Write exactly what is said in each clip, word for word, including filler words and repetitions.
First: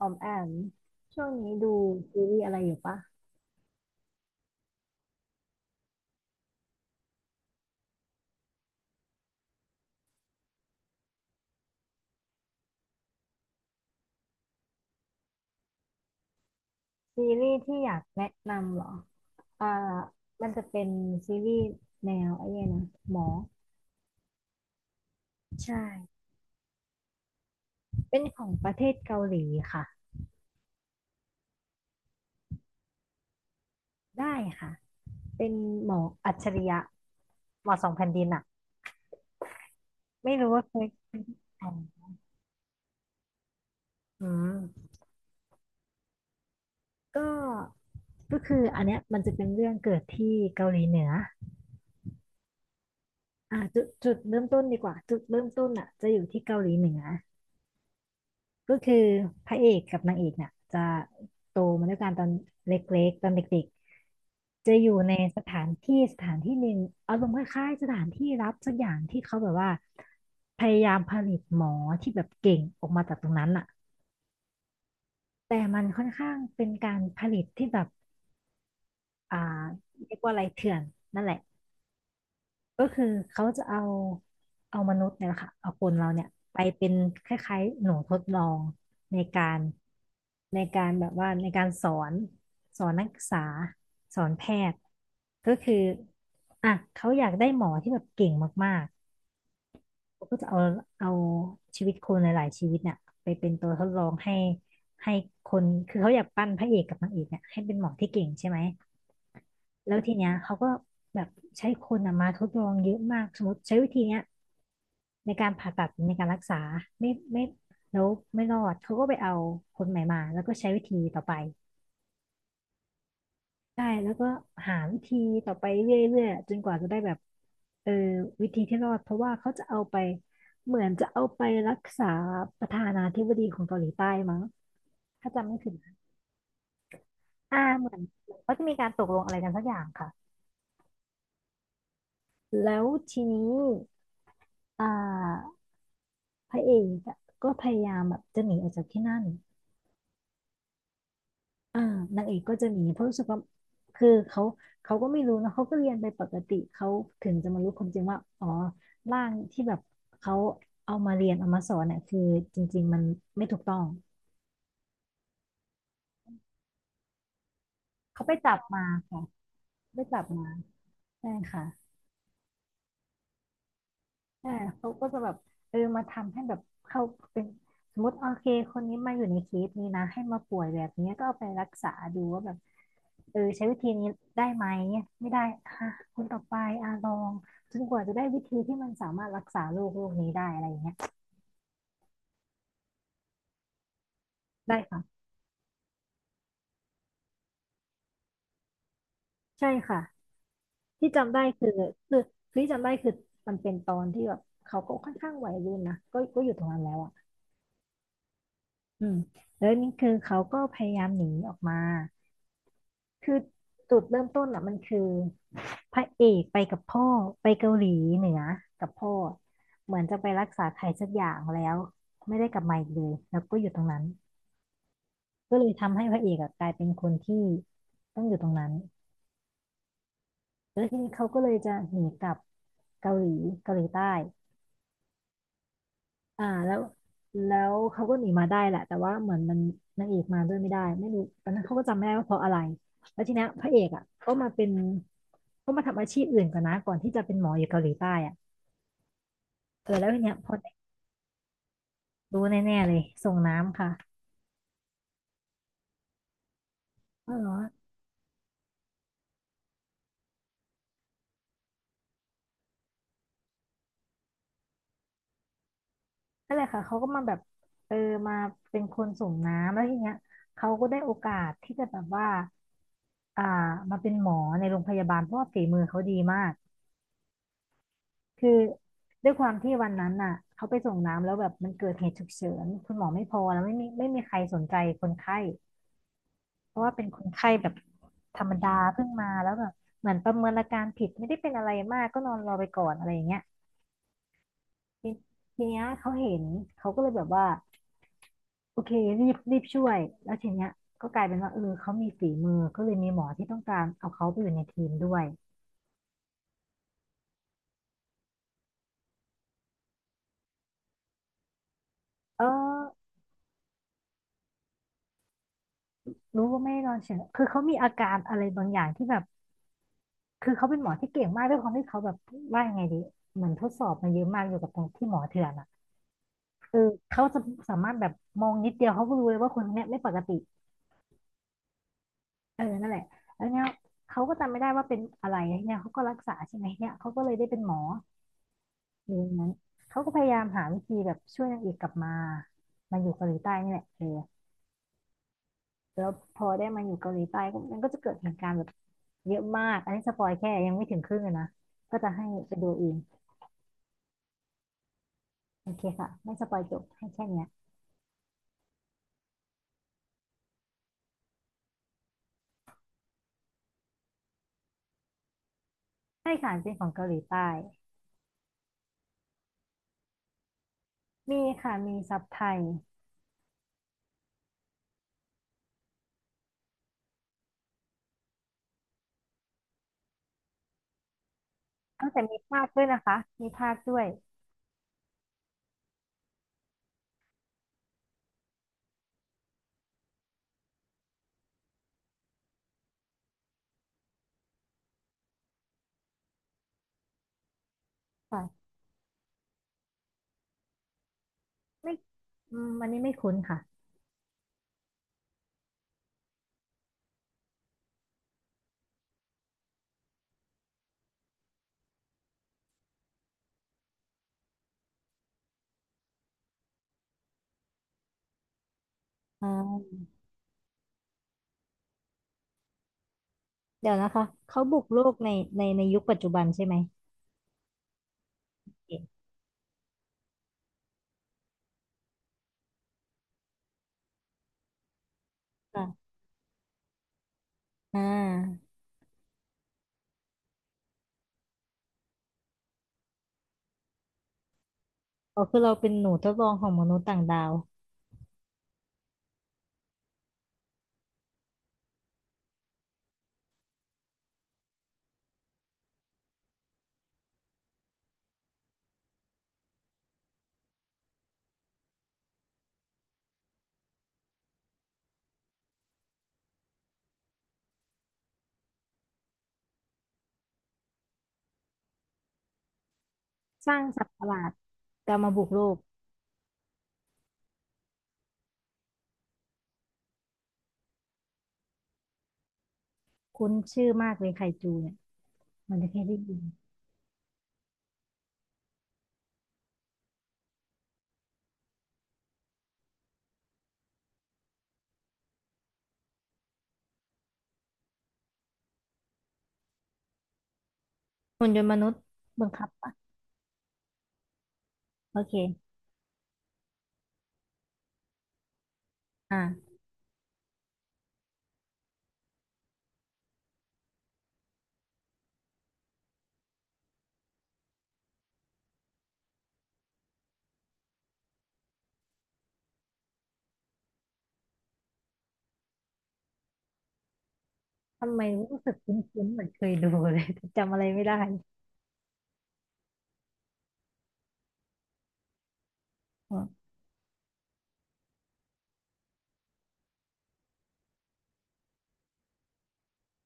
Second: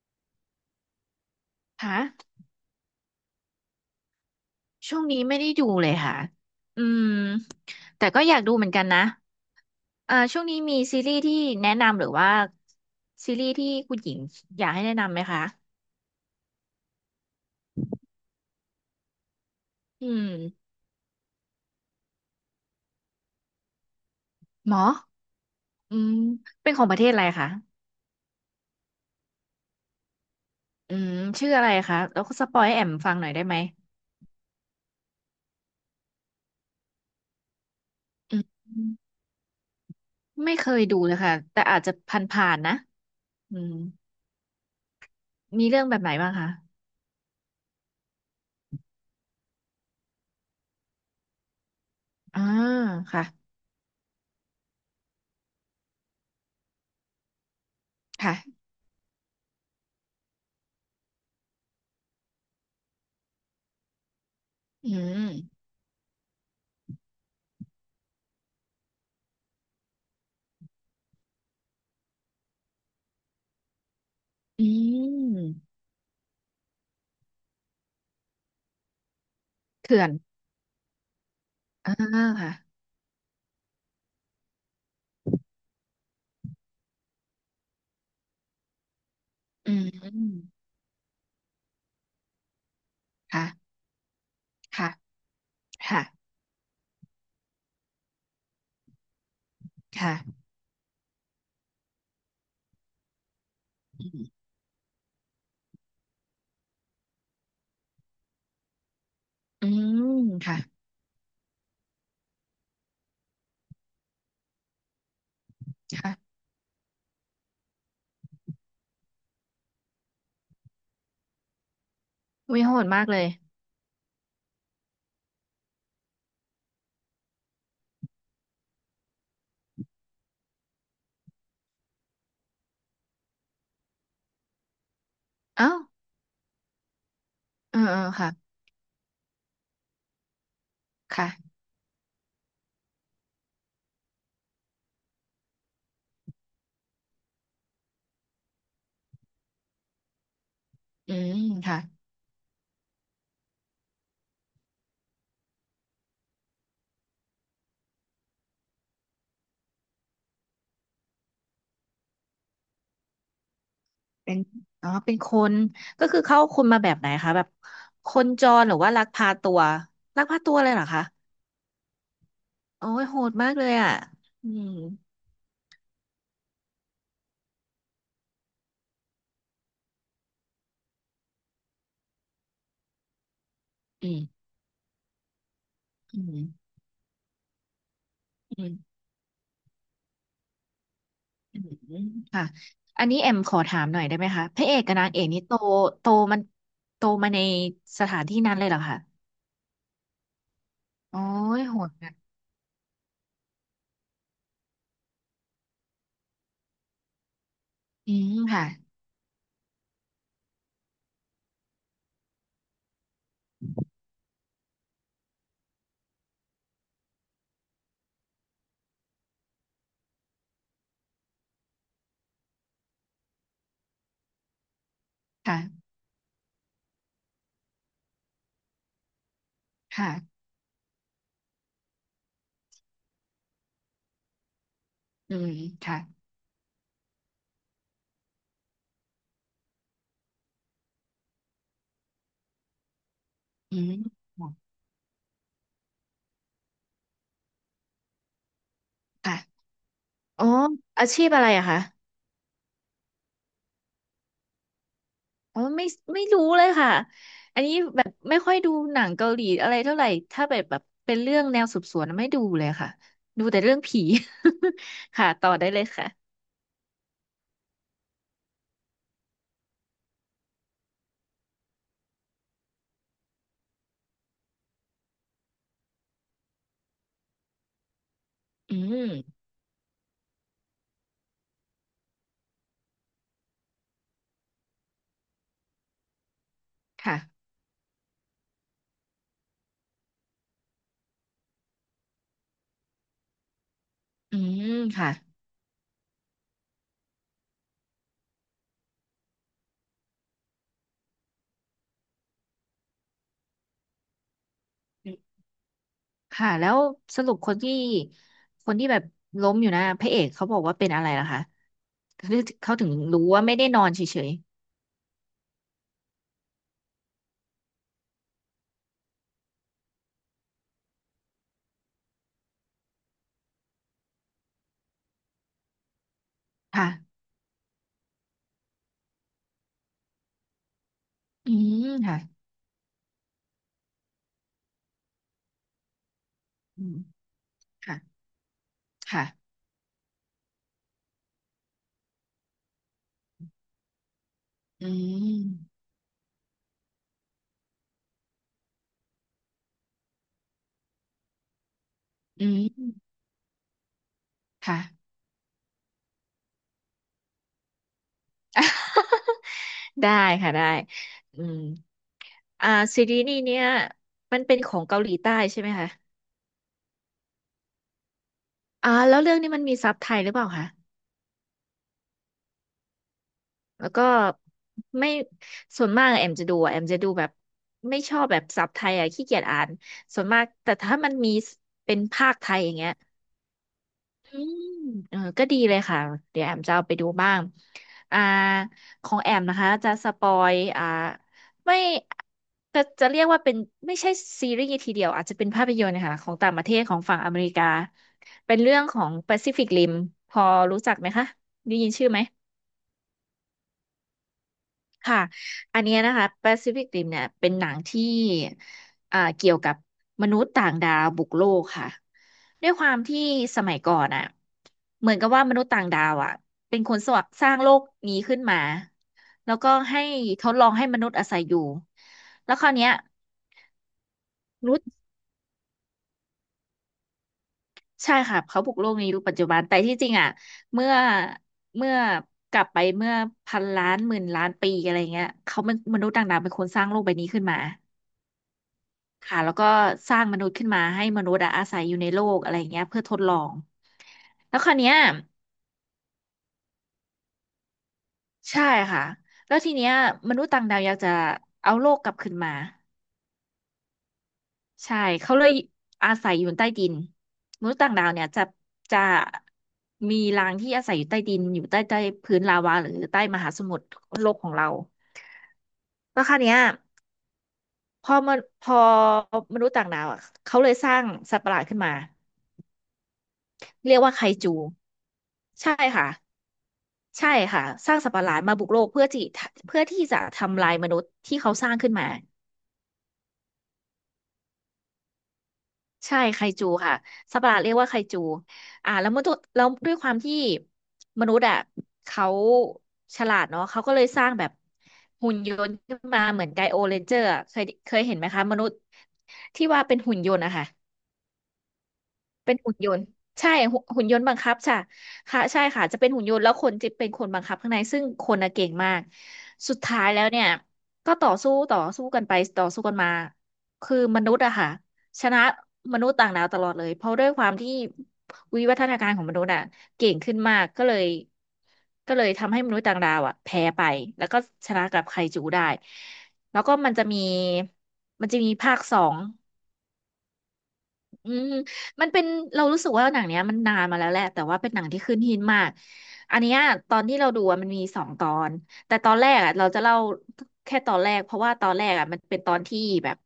ออมแอมช่วงนี้ดูคซี่ะรีส์อะไรอยู่ปะช่วงนี้ไม่ได้ดูเลยค่ะอืมแต่ก็อยากดูเหมือนกันนะเอ่อช่วงนี้มีซีรีส์ที่แนะนำหรือว่าซีรีส์ที่คุณหญิงอยากให้แนะนำไหมคะซีรีส์ที่อยากแนะนำเหรออ่าอืมันจะมเป็นซีรีส์แนวไอ้เนี่ยนะหมอหมออืมใช่เป็นของประเทศอะไรคะเป็นของประเทศเกาหลีค่ะอืมชื่ออะไรคะแล้วก็สปอยให้แอมฟังหน่อยได้ไหมได้ค่ะเป็นหมออัจฉริยะหมอสองแผ่นดินอือะมไม่รู้ไม่ว่าเคเคยยดูเลยค่ะแต่อ่าอาจจะนผ่านๆนะอืมอืมมีเรื่องแบบไหนบ้างคะก็ก็คืออันเนี้ยมันจะเป็นเรื่องเกิดที่เกาหลีเหนืออ่าค่ะอ่าจุดจุดเริ่มต้นดีกว่าจุดเริ่มต้นอ่ะจะอยู่ที่เกาหลีเหนือ ค่ะก็คือพระเอกกับนางเอกเนี่ยจะโตมาด้วยกันตอนเล็กๆตอนเด็กๆจะออืยู่ในมสถานที่สถานที่หนึ่งอารมณ์คล้ายๆสถานที่รับสักอย่างที่เขาแบบว่าพยายามผลิตหมอที่แบบเก่งออกมาจากตรงนั้นอะอืแต่มมันค่อนข้างเป็นการผลิตที่แบบอ่าเขื่อนเรียกว่าอะไรเถื่อนนั่นแหละ อ่าค่ะ ก็คือเขาจะเอาเอามนุษย์เนี่ยแหละค่ะเอาคนเราเนี่ยไปเป็นคล้ายๆหนูทดลองในการอืมในการแบบว่าในการสอนสอนนักศึกษาค่ะสอนแพทย์ค่ะก็คือค่ะอ่ะเขาอยากได้หมอที่แบบเก่งมากๆเขาก็ค่ะจะเอาเอาชีวิตคนหลายๆชีวิตเนี่ยไปเป็นตัวทดลออืงมให้ให้คนคือเขาอยากปั้นพระเอกกับนางเอกเนี่ยให้เป็นหมอที่เก่งใช่ไหมอืแล้วมทีเนี้ยเขาค่ะก็แบบใช้คนอะมาทดลองเยอะมากสมมติใช้วิธีเนี้ย ในการผ่าตัดในการค่ะรักษาไม่ไม่แล้วไม่รอดเขาก็ไปเอาคนใหม่มาแล้วก็ใช้วิธีต่อไปวิโหดมากเลยใช่แล้วก็หาวิธีต่อไปเรื่อยๆจนกว่าจะได้แบบเออวิธีที่รอดเพราะว่าเขาจะเอาไปเหมือนจะเอาไปรักษาประธานาธิบดีของเกาหลีใต้มั้งถ้าจำไม่ผิเอ้าดนะอ่าเออเหมือเอนอค่ะเขาจะมีการตกลงอะไรกันสักอย่างค่ะค่ะแล้วทีนี้อ่าพระเอกอะก็พยายามแบบจะหนีออกจากที่นั่น อืมค่ะอ่านางเอกก็จะหนีเพราะรู้สึกว่าคือเขาเขาก็ไม่รู้นะเขาก็เรียนไปปกติเขาถึงจะมารู้ความจริงว่าอ๋อร่างที่แบบเขาเอามาเรียนเอามาสอนเนี่ยคือจริงๆมันไม่ถูกต้องเป็นอ๋อเป็นคนก็คือเข้าคนมาแบบไหนคะแบบคเขานไปจจับรหรือมาว่าลักค่ะพาตัวไปจัลักบพามาตัวเลยเหรอคะใช่ค่ะโอ้ยโหดมากเลยอ่ะอืใช่มเขาก็จะแบบเออมาทำให้แบบเขาเป็นสมมติโอเคคนนี้มาอยู่ในเคสนี้นะให้มาป่วยแบบนี้ก็เอาไปรักษาดูว่าแบบ เออใช้วิธีนี้อืได้มไหมไม่ได้อ่ะคอืนต่อมไปอ่ะลองจนกว่าจะได้วิธีอืที่มันมสามารถรักษาโรคโรคนี้ได้อะไรอย่างเงี้ยอืมค่ะอันนี้แอมขอถามหน่อยได้ไหมคะพระเอได้กกับนางค่ะเอกนี่โตโตมันโตมาในสถานที่นั้นเลยเหรอคะ ใช่ค่ะที่โอ้จำได้ยคือโหดอะคือคือที่จำได้คือมันเป็นตอนที่แบบเขาก็ค่อนข้างวัยรุ่นนะก็ก็อยู่ตรงนั้นแล้วอ่ะอืมค่ะอืมแล้วนี่คือเขาก็พยายามหนีออกมา คือจุดเริ่มต้นอ่ะมันคือพระเอกไปกับพ่อไปเกาหลีเหนือกับพ่อเหมือนจะไปรักษาใครสักอย่างแล้วไม่ได้กลับมาอีกเลยแล้วก็อยู่ตรงนั้นก็ค่ะเลยทำให้พระเอกอะกลายเป็นคนที่ต้องอยู่ตรงนั้นค่ะแล้วทีนี้เขาก็เลยจะหนีกลับเกาหลีเกาหลีใต้ อืมค่ะอ่าแล้วแล้วเขาก็หนีมาได้แหละแต่ว่าเหมือนมันนางเอกมาด้วยไม่ได้ไม่รู้ตอนนั้นเขาก็จำไม่ได้ว่าเพราะอะไรแล้วทีเนี้ยพระอืเอกมอ่ะก็โหมาดเป็นก็มาทำอาชีพอื่นก่อนนะก่อนที่จะเป็นหมออยู่เกาหลีใต้อ่ะค่ะเออแล้วทีเนี้ยอ๋อพออาชีพอะไรอะคะรู้แน่ๆเลยส่งน้ำค่ะอ๋อไม่ไม่รู้เลยค่ะเออเหรออันนี้แบบไม่ค่อยดูหนังเกาหลีอะไรเท่าไหร่ถ้าแบบแบบเป็นเรื่องแนวสืบสวนไม่ดูเลยค่ะดูแต่เรื่องผี ค่ะต่อได้เลยค่ะนั่นแหละค่ะเขาก็มาแบบเออมาเป็นคนส่งน้ำแล้วทีเนี้ยเขาก็ได้โอกาสที่จะแบบว่าอ่ามาเป็นหมอในโรงพยาบาลเพราะว่าฝีมือเขาดีมาก คืออืด้วยมความที่วันนั้นน่ะเขาไปส่งน้ำแล้วแบบมันเกิดเหตุฉุกเฉินคุณหมอไม่พอแล้วไม่มีไม่มีใครสนใจคนไข้เพราะว่าเป็นคนค่ะไข้แบบธรรมดาเพิ่งมาแล้วแบบเหมือนประเมินอาการผิดไม่ได้เป็นอะไรมากก็นอนรอไปก่อนอะไรอย่างเงี้ยอืมทีค่ะทีเนี้ยเขาเห็นเขาก็เลยแบบว่าโอเครีบรีบช่วยแล้วทีเนี้ยก็กลายเป็นว่าเออเขามีฝีมือก็เลยมีหมอที่ต้องการเอาเขาไปอยู่ในทีมด้วยค่ะแล้วสรุปคนที่คนที่แบบล้มอยู่นะพระเอกเขาบอกว่าเป็นอะไรล่ะคะเออเขาถึงรู้ว่าไม่ได้นอนเฉย รู้ว่าไม่ได้นอนเฉยคือเขามีอาการอะไรบางอย่างที่แบบ คือเขาเป็นหมอที่เก่งมากด้วยความที่เขาแบบว่ายังไงดีเหมือนทดสอบมาเยอะมากอยู่กับตรงที่หมอเถื่อนอ่ะเออค่ะเขาจะสามารถแบบมองนิดเดียวเขาก็รู้เลยว่าคนคนเนี้ยไม่ปกติอืมค่ะเออนั่นแหละแล้วเนี้ยเขาก็จำไม่ได้ว่าเป็นอะไรเนี่ยเขาก็รักษาใช่ไหมอืเนี่ยมเขาก็เลยได้เป็นหมอค่ะ อยู่อค่ะย่างนั้นเขาก็พยายามหาวิธีแบบช่วยนางเอกกลับมามาอยู่เกาหลีใต้นี่แหละเอออืมแล้วพอได้มาอยู่เกาหลีใต้ก็มันก็จะเกิดเหตุการณ์แบบเยอะมากอันนี้สปอยแค่ยังไม่ถึงครึ่งเลยนะก็จะให้อืไปดูเองมค่ะ โอเคค่ะไม่สปอยจบให้แค่เนี้ย ได้ค่ะได้อืมอ่าซีรีส์นี้เนี่ยมันเป็นของเกาหลีใต้ใช่ไหมคะใช่ค่ะเป็นของเกาหลีใต้อ่าแล้วเรื่องนี้มันมีซับไทยหรือเปล่าคะ มีค่ะมีซับไทยแล้วก็ไม่ ส่วนมากแอมจะดูอะแอมจะดูแบบไม่ชอบแบบซับไทยอ่ะขี้เกียจอ่านส่วนมาก แต่ถ้ามันมีเป็นกงแต่ภาคมีไทยภาคอย่างด้วยเงี้ย นะคะมีภาคด้วยอืมเออก็ดีเลยค่ะ เดี๋ยวแอมจะเอาไปดูบ้างอ่าของแอมนะคะ จะสปอยอ่าไม่จะจะเรียกว่าเป็นไม่ใช่ซีรีส์ทีเดียว อาจจะเป็นภาพยนตร์นะคะของต่างประเทศของฝั่งอเมริกา ค่ะเป็นเรื่องของ Pacific Rim พอรู้จักไหมคะได้ยินไม่ชื่อไหม อืมอันนี้ไม่คุ้นค่ะค่ะ อันเนี้ยนะคะ Pacific Rim เนี่ยเป็นหนังที่อ่าเกี่ยวกับมนุษย์ต่างดาวบุกโลกค่ะ ด้วยความที่สมัยก่อนอ่ะเหมือนกับว่ามนุษย์ต่างดาวอ่ะเป็นคนสวสร้างโลกนี้ขึ้นมา อ่แล้วก็าให้ทดลองให้มนุษย์อาศัยอยู่ แล้วคราวเนี้ยเดี๋ยวนะคะเขามนุบุษกย์โลกในในในยุคปัจจุบันใช่ไหมใช่ค่ะ เขาบุกโลกเอ๊ะนี้รปัจจุบันแต่ที่จริงอ่ะเมื่อเมื่อกลับไปเมื่อพันล้านหมื่นล้านปีอะไรเงี้ยเขาเป็นค่ะมนุษย์ต่างดาวเป็นคนสร้างโลกใบนี้ขึ้นมา อ่าค่ะแล้วก็สร้างมนุษย์ขึ้นมาให้มนุษย์อะอาศัยอยู่ในโลกอะไรอย่างเงี้ยเพื่อทดลองแล้วคราวเนี้ยอ๋อคือเราเป็นหนูทดลองของมนุษย์ต่างดาวใช่ค่ะแล้วทีเนี้ยมนุษย์ต่างดาวอยากจะเอาโลกกลับขึ้นมาใช่เขาเลยอาศัยอยู่ใต้ดินมนุษย์ต่างดาวเนี่ยจะจะมีรังที่อาศัยอยู่ใต้ดินอยู่ใต้ใต้พื้นลาวาหรือใต้มหาสมุทรโลกของเราแล้วคราวเนี้ยพอมันพอมนุษย์ต่างดาวอ่ะเขาเลยสร้างสัตว์ประหลาดขึ้นมาสร้างเรียกสัตว่าว์ปไคระหลาดจูจะมาบุกโลใช่กค่ะ ใช่ค่ะสร้างสัตว์ประหลาดมาบุกโลกเพื่อที่เพื่อที่จะทำลายมนุษย์ที่เขาสร้างขึ้นมาคุ้นชื่อมากเลยไคจูเนี่ยมันจะแค่ได้ใช่ยิไคนจูค่ะสัตว์ประหลาดเรียกว่าไคจูอ่าแล้วมนุษย์แล้วด้วยความที่มนุษย์อ่ะเขาฉลาดเนาะเขาก็เลยสร้างแบบหุ่นยนต์ขึ้นมาเหมือนไกโอเรนเจอร์อะเคยเคยเห็นไหมคะมนุษย์ที่ว่าเป็นหุ่นยนต์อะค่ะ หุ่นยนต์มนุษย์บังเป็นคับหุ่นยนปะต์ใช่หุ่นหุ่นยนต์บังคับค่ะโอเคค่ะใช่ค่ะจะเป็นหุ่นยนต์แล้วคนจะเป็นคนบังคับข้างในซึ่งคนน่ะเก่งมากอ่าสุดท้ายแล้วเนี่ยก็ต่อสู้ต่อสู้กันไปต่อสู้กันมาคือมนุษย์อะค่ะชนะมนุษย์ต่างดาวตลอดเลยเพราะด้วยความที่วิวัฒนาการของมนุษย์อะเก่งขึ้นมากก็เลยก็เลยทำให้มนุษย์ต่างดาวอะแพ้ไปแล้วก็ชนะกับไคจูได้แล้วก็มันจะมีทำไมมันจะมีรู้สึภากคคุสอง ้นๆเหมือนเคยดูเลย แต่จำอะไรไม่ได้อืมมันเป็นเรารู้สึกว่าหนังเนี้ยมันนานมาแล้วแหละแต่ว่าเป็นหนังที่ขึ้นหินมากอันเนี้ยออตอนที่เราดูอะมันมีสองตอนแต่ตอนแรกอ่ะเราจะเล่าแค่ตอนแรกเพราะว่าตอนแรกอ่ะมันเป็นตอนที่แบบ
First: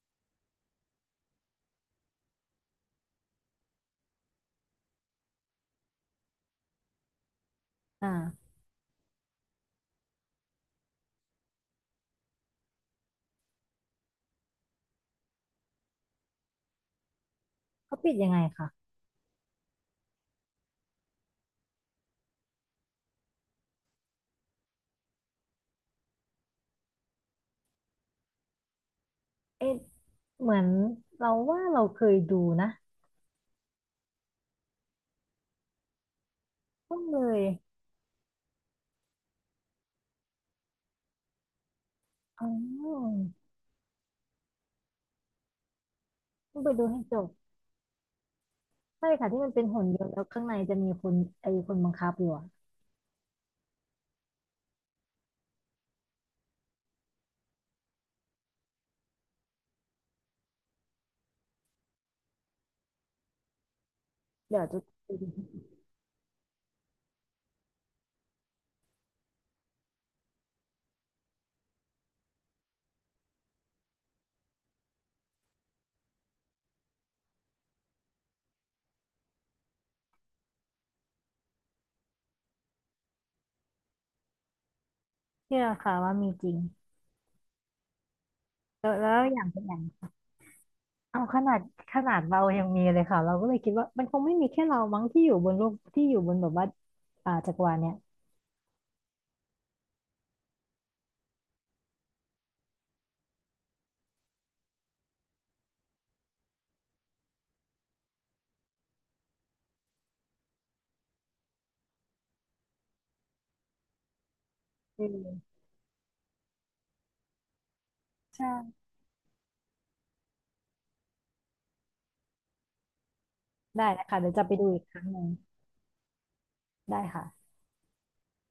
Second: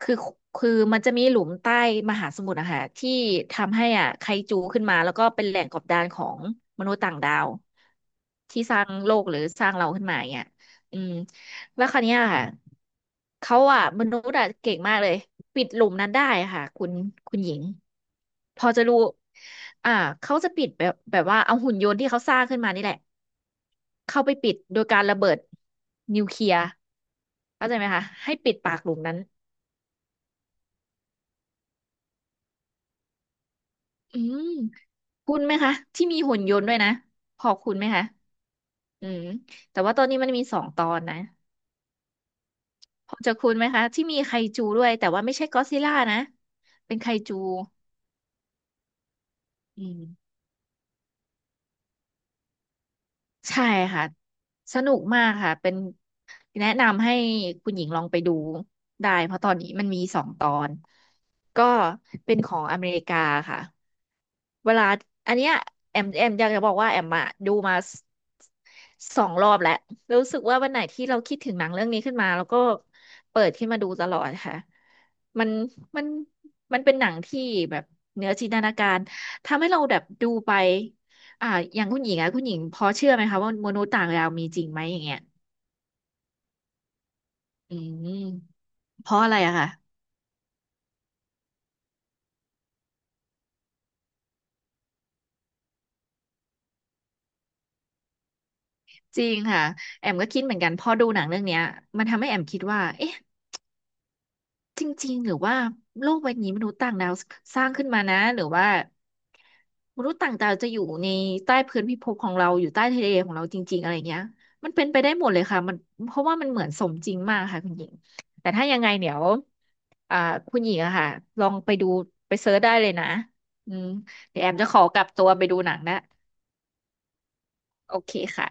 คือคือมันจะมีหลุมใต้มหาสมุทรอะค่ะที่ทำให้อ่ะไคจูขึ้นมาแล้วก็เป็นแหล่งกบดานของมนุษย์ต่างดาวอ่า ที่สร้างโลกหรือสร้างเราขึ้นมาอย่างเนี้ยอืมแล้วคราวเนี้ยค่ะ เขาอ่ะมนุษย์อ่ะเก่งมากเลยปิดหลุมนั้นได้ค่ะคุณคุณหญิงเขาปิดยังไงพคะอจะรู้อ่าเขาจะปิดแบบแบบว่าเอาหุ่นยนต์ที่เขาสร้างขึ้นมานี่แหละเข้าไปปิดโดยการระเบิดนิวเคลียร์เข้าใจไหมคะให้ปิดปากหลุมนั้นเอ๊ะเหมือนเราว่าเราเคยดูนะอืมคุณไหมคะที่มีหุ่นยนต์ด้วยนะต้องเลพยอคุณไหมคะอืมแต่ว่าตอนนี้มันมีสองตอนนะอ๋พออจะคุณไหมคะที่มีไคจูด้วยแต่ว่าไม่ใช่ก็อดซิลล่านะต้องไปดูเป็นให้ไคจจูบใช่ค่ะที่มันเป็นหุ่อืนยม นต์แล้วข้างในจะมีคนไอ้คนบังคับอยู่อะใช่ค่ะสนุกมากค่ะเป็นแนะนำให้คุณหญิงลองไปดูได้เพราะตอนนี้มันมีสองตอนก็เป็นของอเมริกาค่ะเดี๋ยวเวจะลาไปดูอันเนี้ยแอมแอมอยากจะบอกว่าแอมอะดูมาสสองรอบแล้วรู้สึกว่าวันไหนที่เราคิดถึงหนังเรื่องนี้ขึ้นมาแล้วก็เปิดขึ้นมาดูตลอดค่ะมันมันมันเป็นหนังที่แบบเหนือจินตนาการทำให้เราแบบดูไป อ่าอย่างคุณหญิงอะคุณหญิงพอเชื่อไหมคะว่ามนุษย์ต่างดาวมีจริงไหมอย่างเงี้ยเชื่อค่ะว่ามีจริงอืมแล้วเพแล้ราะวอะไรอย่างอะเป็นค่ะอย่างเอาขนาดขนาดเรายังมีเลยค่ะเราก็เลยคิดว่ามันคงไม่มีแค่เรามั้งที่อยู่บนโลกที่อยู่บนแบบว่าอ่าจักรวาลเนี่ยจริงค่ะแอมก็คิดเหมือนกันพอดูหนังเรื่องเนี้ยมันทำให้แอมคิดว่าเอ๊ะ จริงๆหรือว่าโลกใบนี้มนุษย์ต่างดาวสร้างขึ้นมานะหรือว่ามนุษย์ต่างดาวจะอยู่ในใต้พื้นพิภพของเราอยู่ใต้ทะเลของเราจริงๆอะไรเงี้ยมันเป็นไปอืได้หมดเลยมค่ะมันเพราะว่ามันเหมือนสมจริงมากค่ะคุณหญิงแต่ถ้าใช่ยังไงเดี๋ยวอ่าคุณหญิงอะค่ะลองไปดูไปเซิร์ชได้เลยนะอืได้มนะคะเดี๋ยวเดี๋ยจะวแอไปมดูจะขอีอกคกรั้ลังบหนึ่ตังวไปดูหนังนะได้ค่ะโอเคค่ะ